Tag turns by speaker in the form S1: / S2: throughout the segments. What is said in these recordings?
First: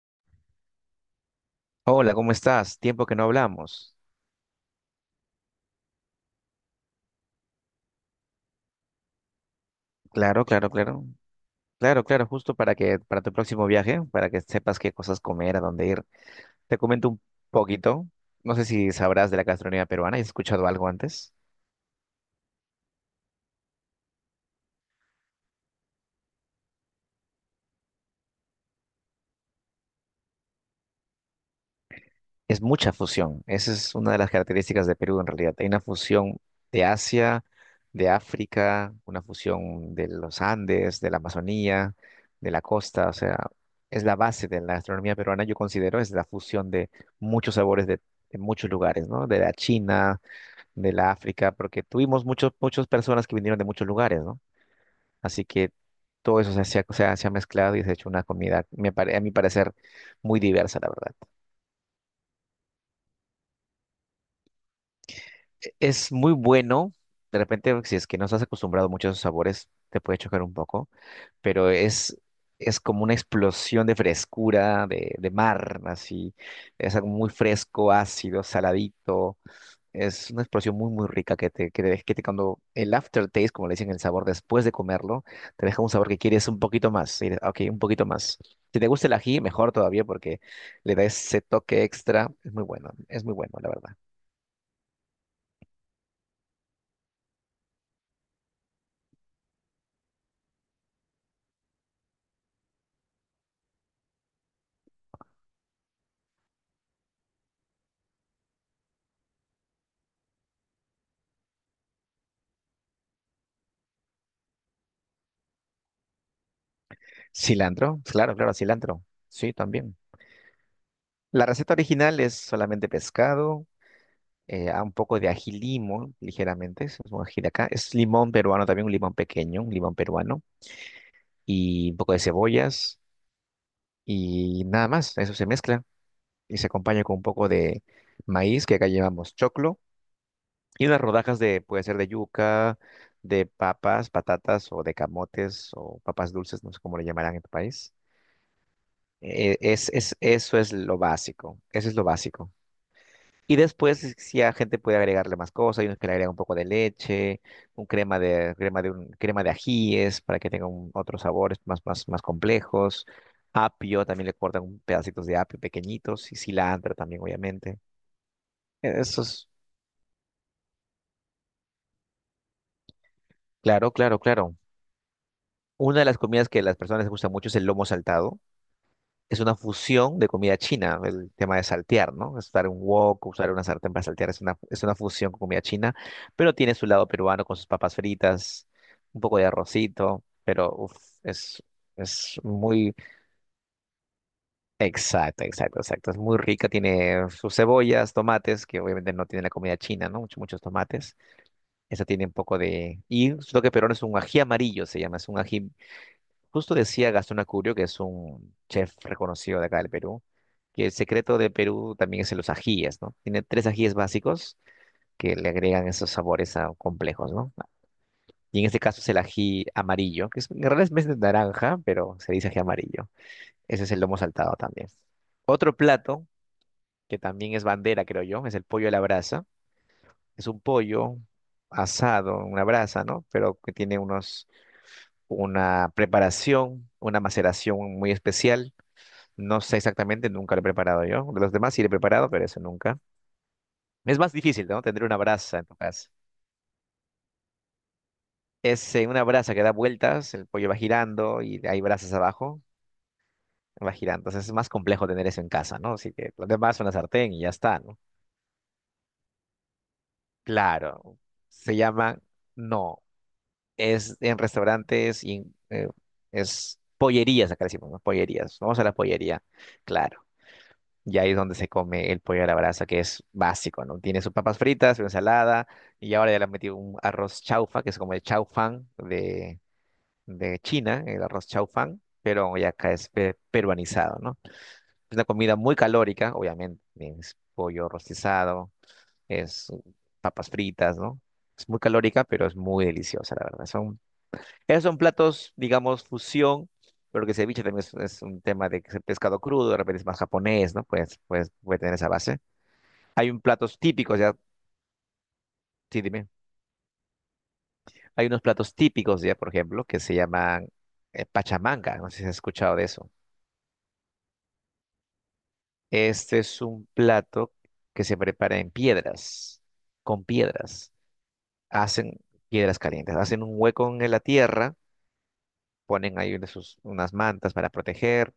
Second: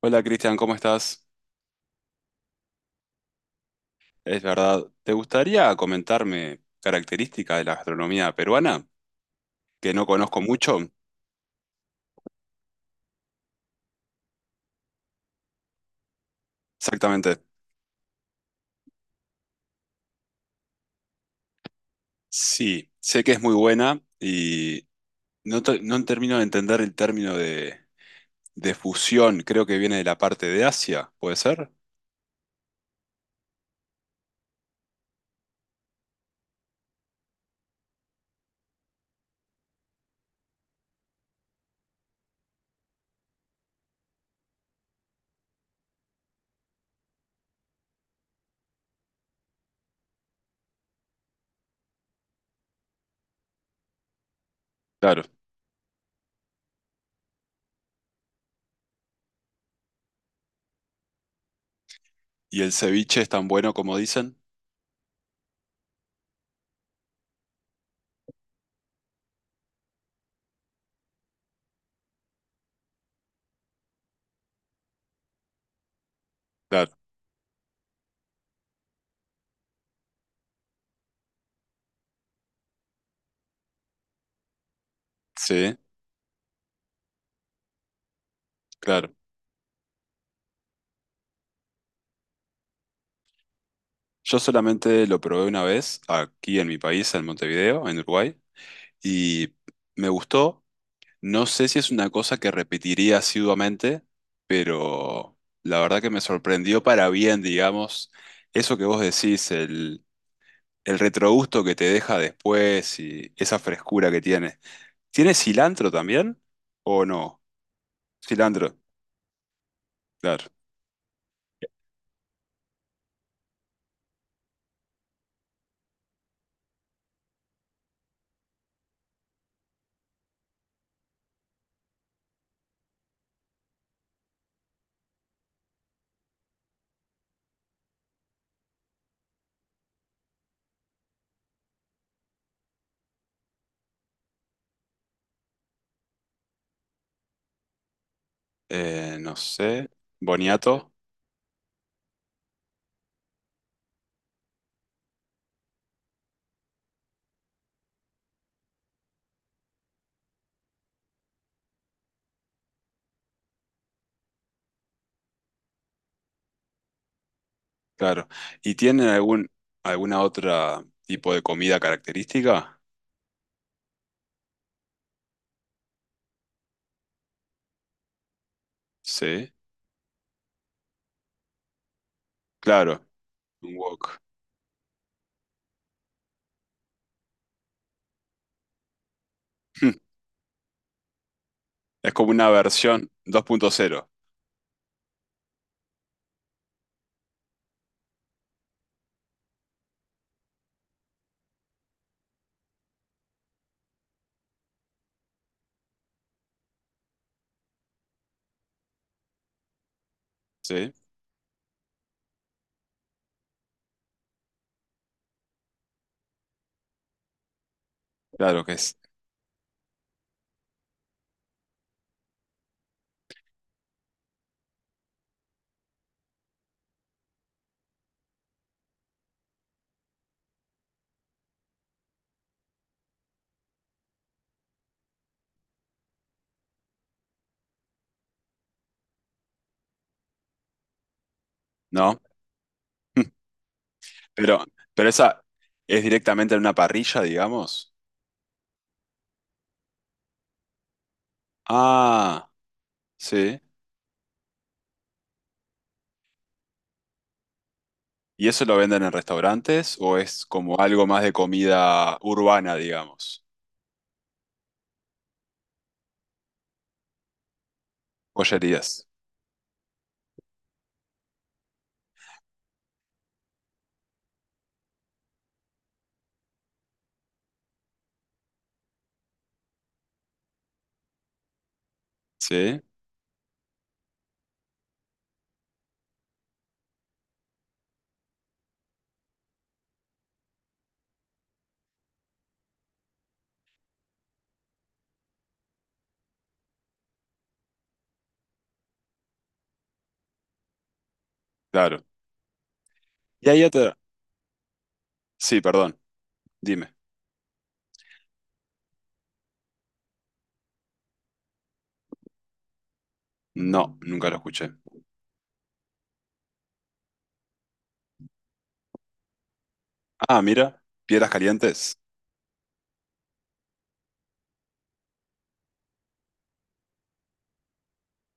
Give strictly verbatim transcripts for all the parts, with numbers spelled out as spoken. S1: Hola Cristian, ¿cómo estás?
S2: Hola, ¿cómo estás? Tiempo que no hablamos.
S1: Es verdad, ¿te gustaría comentarme características de la gastronomía peruana que no conozco
S2: Claro, claro,
S1: mucho?
S2: claro. Claro, claro, justo para que para tu próximo viaje, para que sepas qué cosas comer, a dónde ir. Te comento un
S1: Exactamente.
S2: poquito. No sé si sabrás de la gastronomía peruana. ¿Has escuchado algo antes?
S1: Sí, sé que es muy buena y no, te- no termino de entender el término de, de fusión, creo que viene de la parte de Asia, ¿puede ser?
S2: Es mucha fusión. Esa es una de las características de Perú en realidad. Hay una fusión de Asia, de África, una fusión de los Andes, de la Amazonía, de la costa. O sea, es la base de la gastronomía peruana, yo considero, es la fusión de muchos sabores de, de muchos lugares, ¿no? De la China, de la África, porque tuvimos muchos, muchas personas que vinieron de muchos lugares, ¿no?
S1: Claro.
S2: Así que todo eso se, ha- se ha se ha mezclado y se ha hecho una comida, me pare- a mi parecer, muy diversa, la verdad.
S1: ¿Y el ceviche es tan bueno como dicen?
S2: Es muy bueno. De repente, si es que no estás acostumbrado mucho a esos sabores, te puede chocar un poco, pero es, es como una explosión de frescura, de, de mar, así.
S1: Claro.
S2: Es algo muy fresco, ácido, saladito. Es una explosión muy, muy rica que te, que te, deja- que te cuando el aftertaste, como le dicen, el sabor después de comerlo, te
S1: Sí,
S2: deja un sabor que quieres un poquito más. y de- Ok, un poquito más. Si te gusta
S1: claro.
S2: el ají, mejor todavía porque le da ese toque extra. Es muy bueno, es muy bueno, la verdad.
S1: Yo solamente lo probé una vez aquí en mi país, en Montevideo, en Uruguay, y me gustó. No sé si es una cosa que repetiría asiduamente, pero la verdad que me sorprendió para bien, digamos, eso que vos decís, el, el retrogusto que te deja después y esa frescura que tiene. ¿Tiene cilantro también? ¿O no?
S2: Cilantro, claro, claro,
S1: Cilantro,
S2: cilantro. Sí, también.
S1: claro.
S2: La receta original es solamente pescado, eh, a un poco de ají limo, ligeramente, es un ají de acá. Es limón peruano también, un limón pequeño, un limón peruano, y un poco de cebollas, y nada más. Eso se mezcla y se acompaña con un poco de maíz, que acá llevamos choclo, y unas rodajas de, puede ser de yuca, de papas, patatas, o de camotes, o papas dulces, no sé cómo le llamarán en tu país.
S1: Eh, no
S2: Eh, es,
S1: sé.
S2: es, eso es
S1: Boniato,
S2: lo básico, eso es lo básico. Y después, si si a gente puede agregarle más cosas, hay unos que le agregan un poco de leche, un crema de, crema de un, crema de ajíes para que tenga un- otros sabores más, más, más complejos. Apio, también le cortan un- pedacitos de apio pequeñitos y cilantro también, obviamente.
S1: claro. ¿Y
S2: E-
S1: tienen
S2: Eso es,
S1: algún, alguna otra tipo de comida característica?
S2: claro, claro, claro. Una de las comidas que a las personas les gusta mucho es el lomo saltado. Es
S1: Sí,
S2: una fusión de comida china, el tema de saltear, ¿no? Usar un
S1: claro.
S2: wok, usar una
S1: Un
S2: sartén para
S1: wok.
S2: saltear, es una, es una fusión con comida china, pero tiene su lado peruano con sus papas fritas, un poco de arrocito, pero uf, es,
S1: Es como
S2: es
S1: una
S2: muy...
S1: versión dos punto cero.
S2: Exacto, exacto, exacto. Es muy rica, tiene sus cebollas, tomates, que obviamente no tiene la comida china, ¿no? Muchos, muchos tomates. Esa tiene un poco de... Y lo que peruano es un ají amarillo, se llama, es un ají Justo decía Gastón Acurio, que es un chef reconocido de acá del Perú, que
S1: ¿Sí?
S2: el secreto de Perú también es en los ajíes, ¿no? Tiene tres ajíes básicos que le agregan esos sabores ah, complejos, ¿no? Y
S1: Claro
S2: en
S1: que
S2: este
S1: es,
S2: caso es el ají amarillo, que es, en realidad es más de naranja, pero se dice ají amarillo. Ese es el lomo saltado también. Otro plato, que también es bandera, creo yo, es el pollo a la brasa. Es un pollo asado, en una brasa, ¿no? Pero que tiene unos, una preparación, una maceración muy especial. No sé exactamente, nunca lo he preparado yo. Los demás sí lo he
S1: ¿no?
S2: preparado, pero eso nunca. Es más
S1: Pero,
S2: difícil, ¿no? Tener
S1: pero
S2: una
S1: esa
S2: brasa en tu
S1: es
S2: casa.
S1: directamente en una parrilla, digamos.
S2: Es eh, una brasa que da vueltas, el pollo va girando y hay brasas
S1: Ah,
S2: abajo,
S1: sí.
S2: va girando. Entonces es más complejo tener eso en casa, ¿no? Así que los demás son la sartén y ya está, ¿no?
S1: ¿Y eso lo venden en restaurantes o es como algo
S2: Claro,
S1: más de
S2: se
S1: comida
S2: llama,
S1: urbana,
S2: no,
S1: digamos?
S2: es en restaurantes y en, eh, es pollerías, acá decimos, ¿no? Pollerías. Vamos a la
S1: Pollerías.
S2: pollería, claro. Y ahí es donde se come el pollo a la brasa, que es básico, ¿no? Tiene sus papas fritas, su ensalada, y ahora ya le han metido un arroz chaufa, que es como el chaufán de, de China, el arroz chaufán, pero ya
S1: Sí,
S2: acá es pe- peruanizado, ¿no? Es una comida muy calórica, obviamente, es pollo rostizado, es papas fritas, ¿no? Es muy calórica, pero es muy deliciosa, la verdad. Son, esos son platos, digamos, fusión. Pero que ceviche también es, es un tema de que es pescado crudo, de repente es más japonés, ¿no? Pues, pues puede tener
S1: claro.
S2: esa base. Hay un
S1: Y hay
S2: platos
S1: otra.
S2: típicos ya,
S1: Sí, perdón,
S2: sí, dime.
S1: dime.
S2: Hay unos platos típicos ya, por ejemplo, que se llaman eh, pachamanga. No sé si has escuchado de eso.
S1: No, nunca lo escuché.
S2: Este es un plato que se prepara en piedras, con
S1: Ah, mira,
S2: piedras.
S1: piedras calientes.
S2: Hacen piedras calientes, hacen un hueco en la tierra, ponen ahí unas, sus- unas mantas para proteger,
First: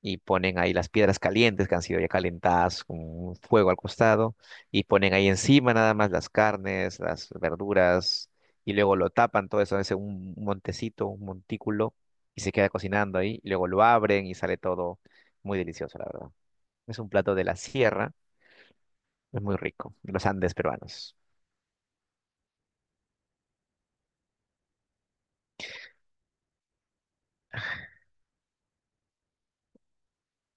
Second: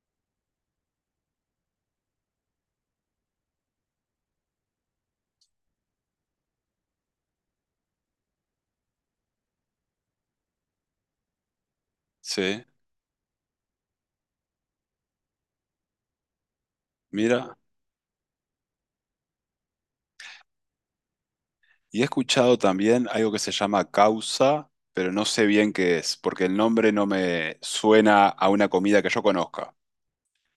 S2: y ponen ahí las piedras calientes que han sido ya calentadas con un fuego al costado y ponen ahí encima nada más las carnes, las verduras y luego lo tapan todo eso, es un montecito, un montículo y se
S1: Sí,
S2: queda cocinando ahí y luego lo abren y sale todo muy delicioso, la verdad. Es un plato de
S1: mira.
S2: la sierra, es muy rico, de los Andes peruanos.
S1: Y he escuchado también algo que se llama causa, pero no sé bien qué es, porque el nombre no me suena a una comida que yo conozca.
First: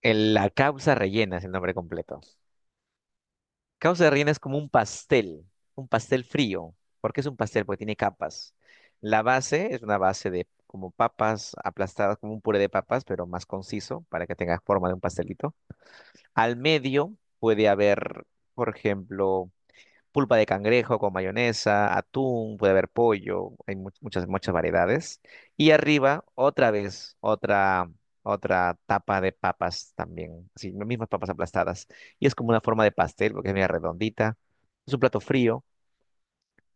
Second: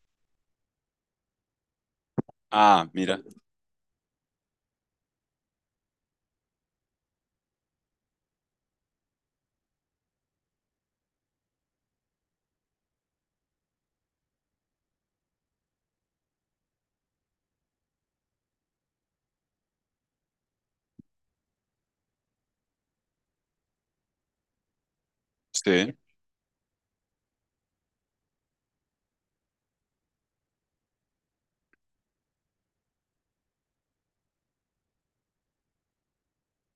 S2: El- la causa rellena es el nombre completo.
S1: Ah, mira,
S2: Causa de reina es como un pastel, un pastel frío. ¿Por qué es un pastel? Porque tiene capas. La base es una base de como papas aplastadas, como un puré de papas, pero más conciso para que tenga forma de un pastelito. Al medio puede haber, por ejemplo, pulpa de cangrejo con mayonesa, atún, puede haber pollo, hay mu- muchas, muchas variedades. Y
S1: sí,
S2: arriba, otra vez, otra, otra tapa de papas también, así, las mismas papas aplastadas. Y es como una forma de pastel, porque es media redondita. Es un plato frío,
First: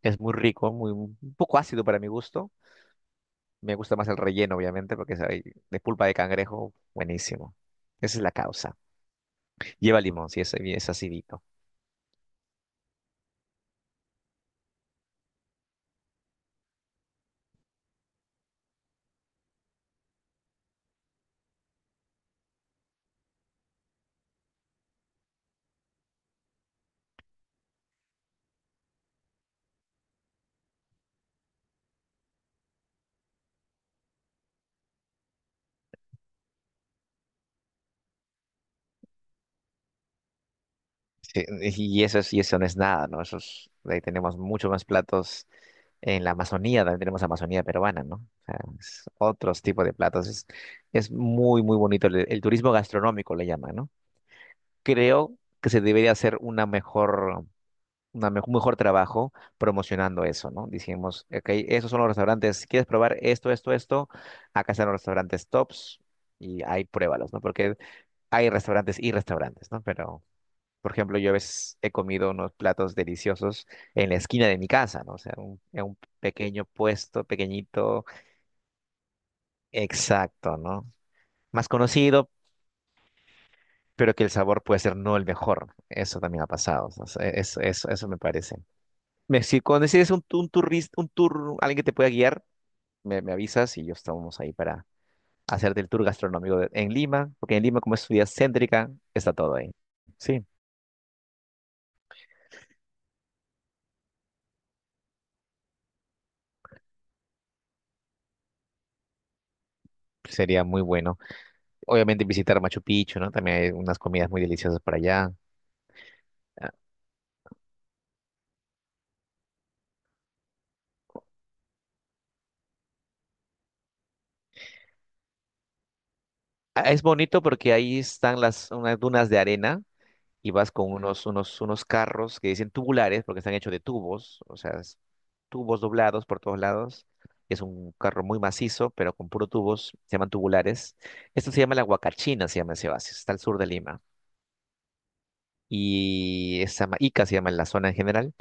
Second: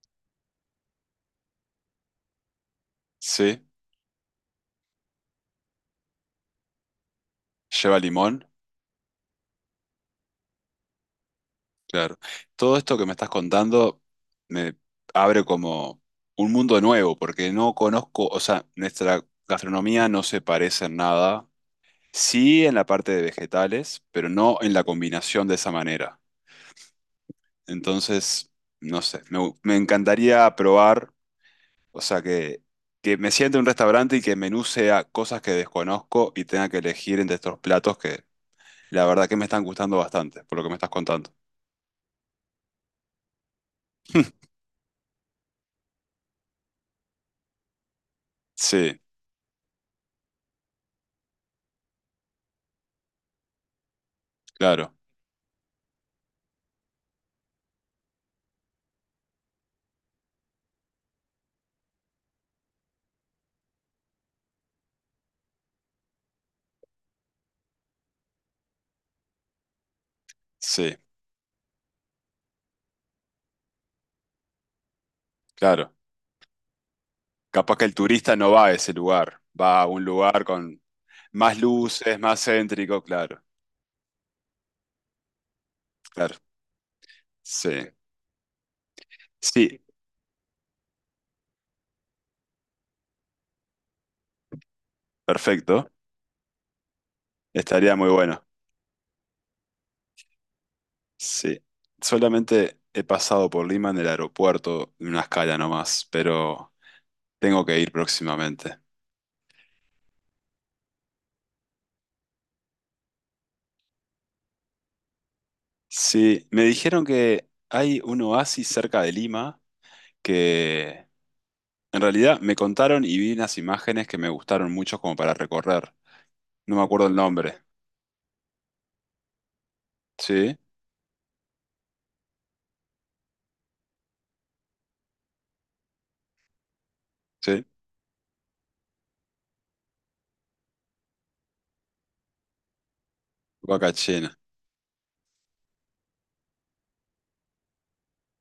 S2: es muy rico, muy, un poco ácido para mi gusto.
S1: sí,
S2: Me gusta más el relleno, obviamente, porque es ahí de pulpa de cangrejo, buenísimo.
S1: lleva
S2: Esa es la
S1: limón,
S2: causa. Lleva limón, si es, es acidito.
S1: claro. Todo esto que me estás contando me abre como un mundo nuevo, porque no conozco, o sea, nuestra gastronomía no se parece en nada, sí en la parte de vegetales, pero no en la combinación de esa manera. Entonces, no sé, me, me encantaría probar, o sea, que, que me siente en un restaurante y que el menú sea cosas que desconozco y tenga que elegir entre estos platos. La verdad que me están gustando bastante, por lo que me estás contando.
S2: Sí, y eso es, y eso no es nada, ¿no? Eso es- de ahí tenemos muchos más platos en la Amazonía, también tenemos Amazonía peruana, ¿no? O sea,
S1: Sí,
S2: es otros tipos de platos. Es, es muy, muy bonito. El, el turismo gastronómico le llaman, ¿no?
S1: claro,
S2: Creo que se debería hacer una mejor, una me- un mejor trabajo promocionando eso, ¿no? Dijimos, ok, esos son los restaurantes. Si quieres probar esto, esto, esto, acá están los restaurantes tops y ahí pruébalos, ¿no? Porque hay restaurantes y restaurantes, ¿no? Pero por
S1: sí,
S2: ejemplo, yo a veces he comido unos platos deliciosos en la esquina de mi casa, ¿no? O sea, un, en
S1: claro.
S2: un pequeño puesto,
S1: Capaz que el
S2: pequeñito,
S1: turista no va a ese lugar, va a un lugar
S2: exacto,
S1: con
S2: ¿no?
S1: más
S2: Más
S1: luces,
S2: conocido,
S1: más céntrico, claro,
S2: pero que el sabor puede ser no el mejor. Eso
S1: claro.
S2: también ha pasado. O sea, eso,
S1: Sí,
S2: eso, eso me parece. Me- si
S1: sí,
S2: cuando decides un, tu- un turista, un tour, alguien que te pueda guiar, me, me avisas y yo estamos ahí para hacerte el
S1: perfecto.
S2: tour gastronómico de- en Lima, porque en Lima, como
S1: Estaría
S2: es
S1: muy
S2: ciudad
S1: bueno.
S2: céntrica, está todo ahí. Sí,
S1: Sí. Solamente he pasado por Lima en el aeropuerto, en una escala nomás, pero tengo que ir próximamente.
S2: sería muy bueno. Obviamente visitar Machu Picchu, ¿no? También hay unas comidas muy deliciosas para allá.
S1: Sí, me dijeron que hay un oasis cerca de Lima que, en realidad me contaron y vi unas imágenes que me gustaron mucho como para recorrer. No me
S2: Ah, es
S1: acuerdo el
S2: bonito
S1: nombre.
S2: porque ahí están las unas dunas de arena y
S1: Sí,
S2: vas con unos, unos, unos carros que dicen tubulares porque están hechos de tubos, o sea, es tubos doblados por todos lados. Es
S1: sí,
S2: un carro muy macizo, pero con puro tubos, se llaman tubulares. Esto se llama la Huacachina, se llama ese oasis, está al sur de Lima.
S1: Huacachina.
S2: Y esa Ica se llama en la zona en general.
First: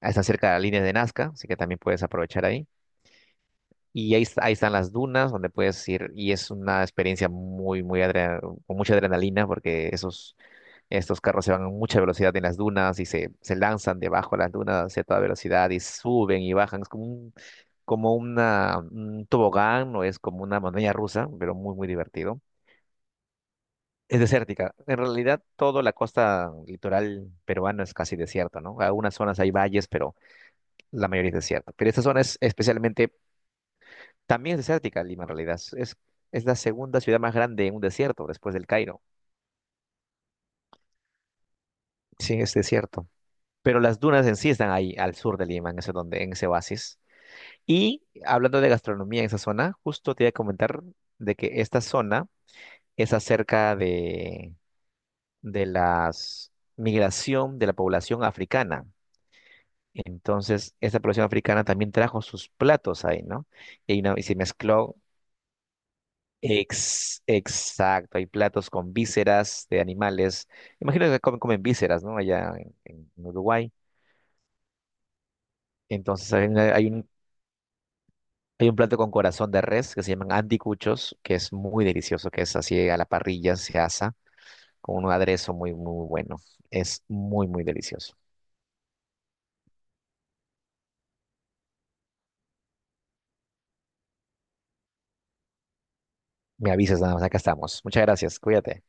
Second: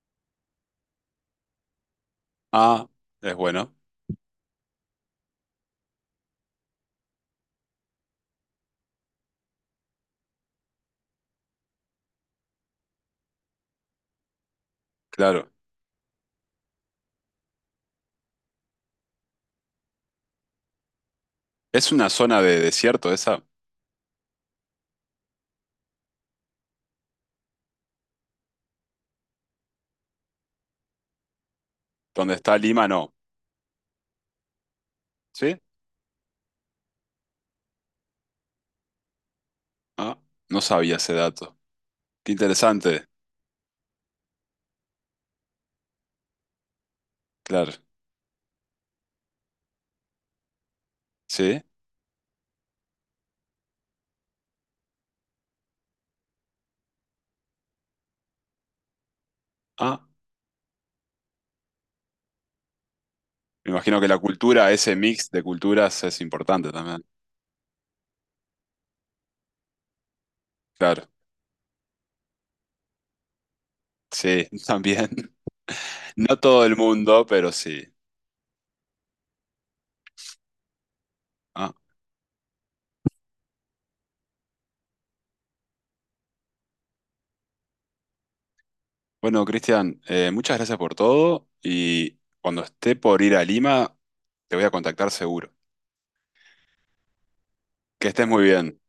S2: Ah, está cerca de la línea de Nazca, así que también puedes aprovechar ahí.
S1: Ah, es bueno,
S2: Y ahí, est- ahí están las dunas donde puedes ir y es una experiencia muy, muy adre- con mucha adrenalina porque esos, estos carros se van a mucha velocidad en las dunas y se, se lanzan debajo de las dunas a toda
S1: claro.
S2: velocidad y suben y bajan. Es como un, como una, un tobogán o es como una montaña rusa, pero muy, muy
S1: Es una
S2: divertido.
S1: zona de desierto esa,
S2: Es desértica. En realidad, toda la costa litoral peruana es casi desierta, ¿no? Algunas zonas hay valles, pero la mayoría es desierta. Pero esta zona
S1: donde
S2: es
S1: está Lima,
S2: especialmente.
S1: no.
S2: También es desértica Lima en
S1: ¿Sí?
S2: realidad. Es, es la segunda ciudad más grande en un desierto después del Cairo.
S1: Ah, no sabía ese dato. Qué
S2: Sí, es
S1: interesante,
S2: desierto. Pero las dunas en sí están ahí al sur de Lima, en ese, donde, en ese oasis.
S1: claro.
S2: Y hablando de gastronomía en esa zona, justo te iba a comentar de que
S1: ¿Sí?
S2: esta zona es acerca de, de la migración de la población africana.
S1: Ah,
S2: Entonces, esta población africana también trajo sus platos ahí, ¿no?
S1: me imagino
S2: Y,
S1: que
S2: no-
S1: la
S2: y se
S1: cultura,
S2: mezcló.
S1: ese mix de culturas es importante también.
S2: Ex- exacto, hay platos con vísceras de animales.
S1: Claro,
S2: Imagino que comen, comen vísceras, ¿no? Allá en, en Uruguay.
S1: sí, también.
S2: Entonces
S1: No
S2: hay,
S1: todo
S2: una-
S1: el
S2: hay un,
S1: mundo, pero sí.
S2: hay un plato con corazón de res que se llaman anticuchos, que es
S1: Ah.
S2: muy delicioso, que es así a la parrilla, se asa con un aderezo muy, muy bueno. Es muy, muy delicioso.
S1: Bueno, Cristian, eh, muchas gracias por todo y cuando esté por ir a Lima, te voy a contactar seguro.
S2: Me avisas nada más, acá estamos. Muchas
S1: Que estés
S2: gracias,
S1: muy bien.
S2: cuídate.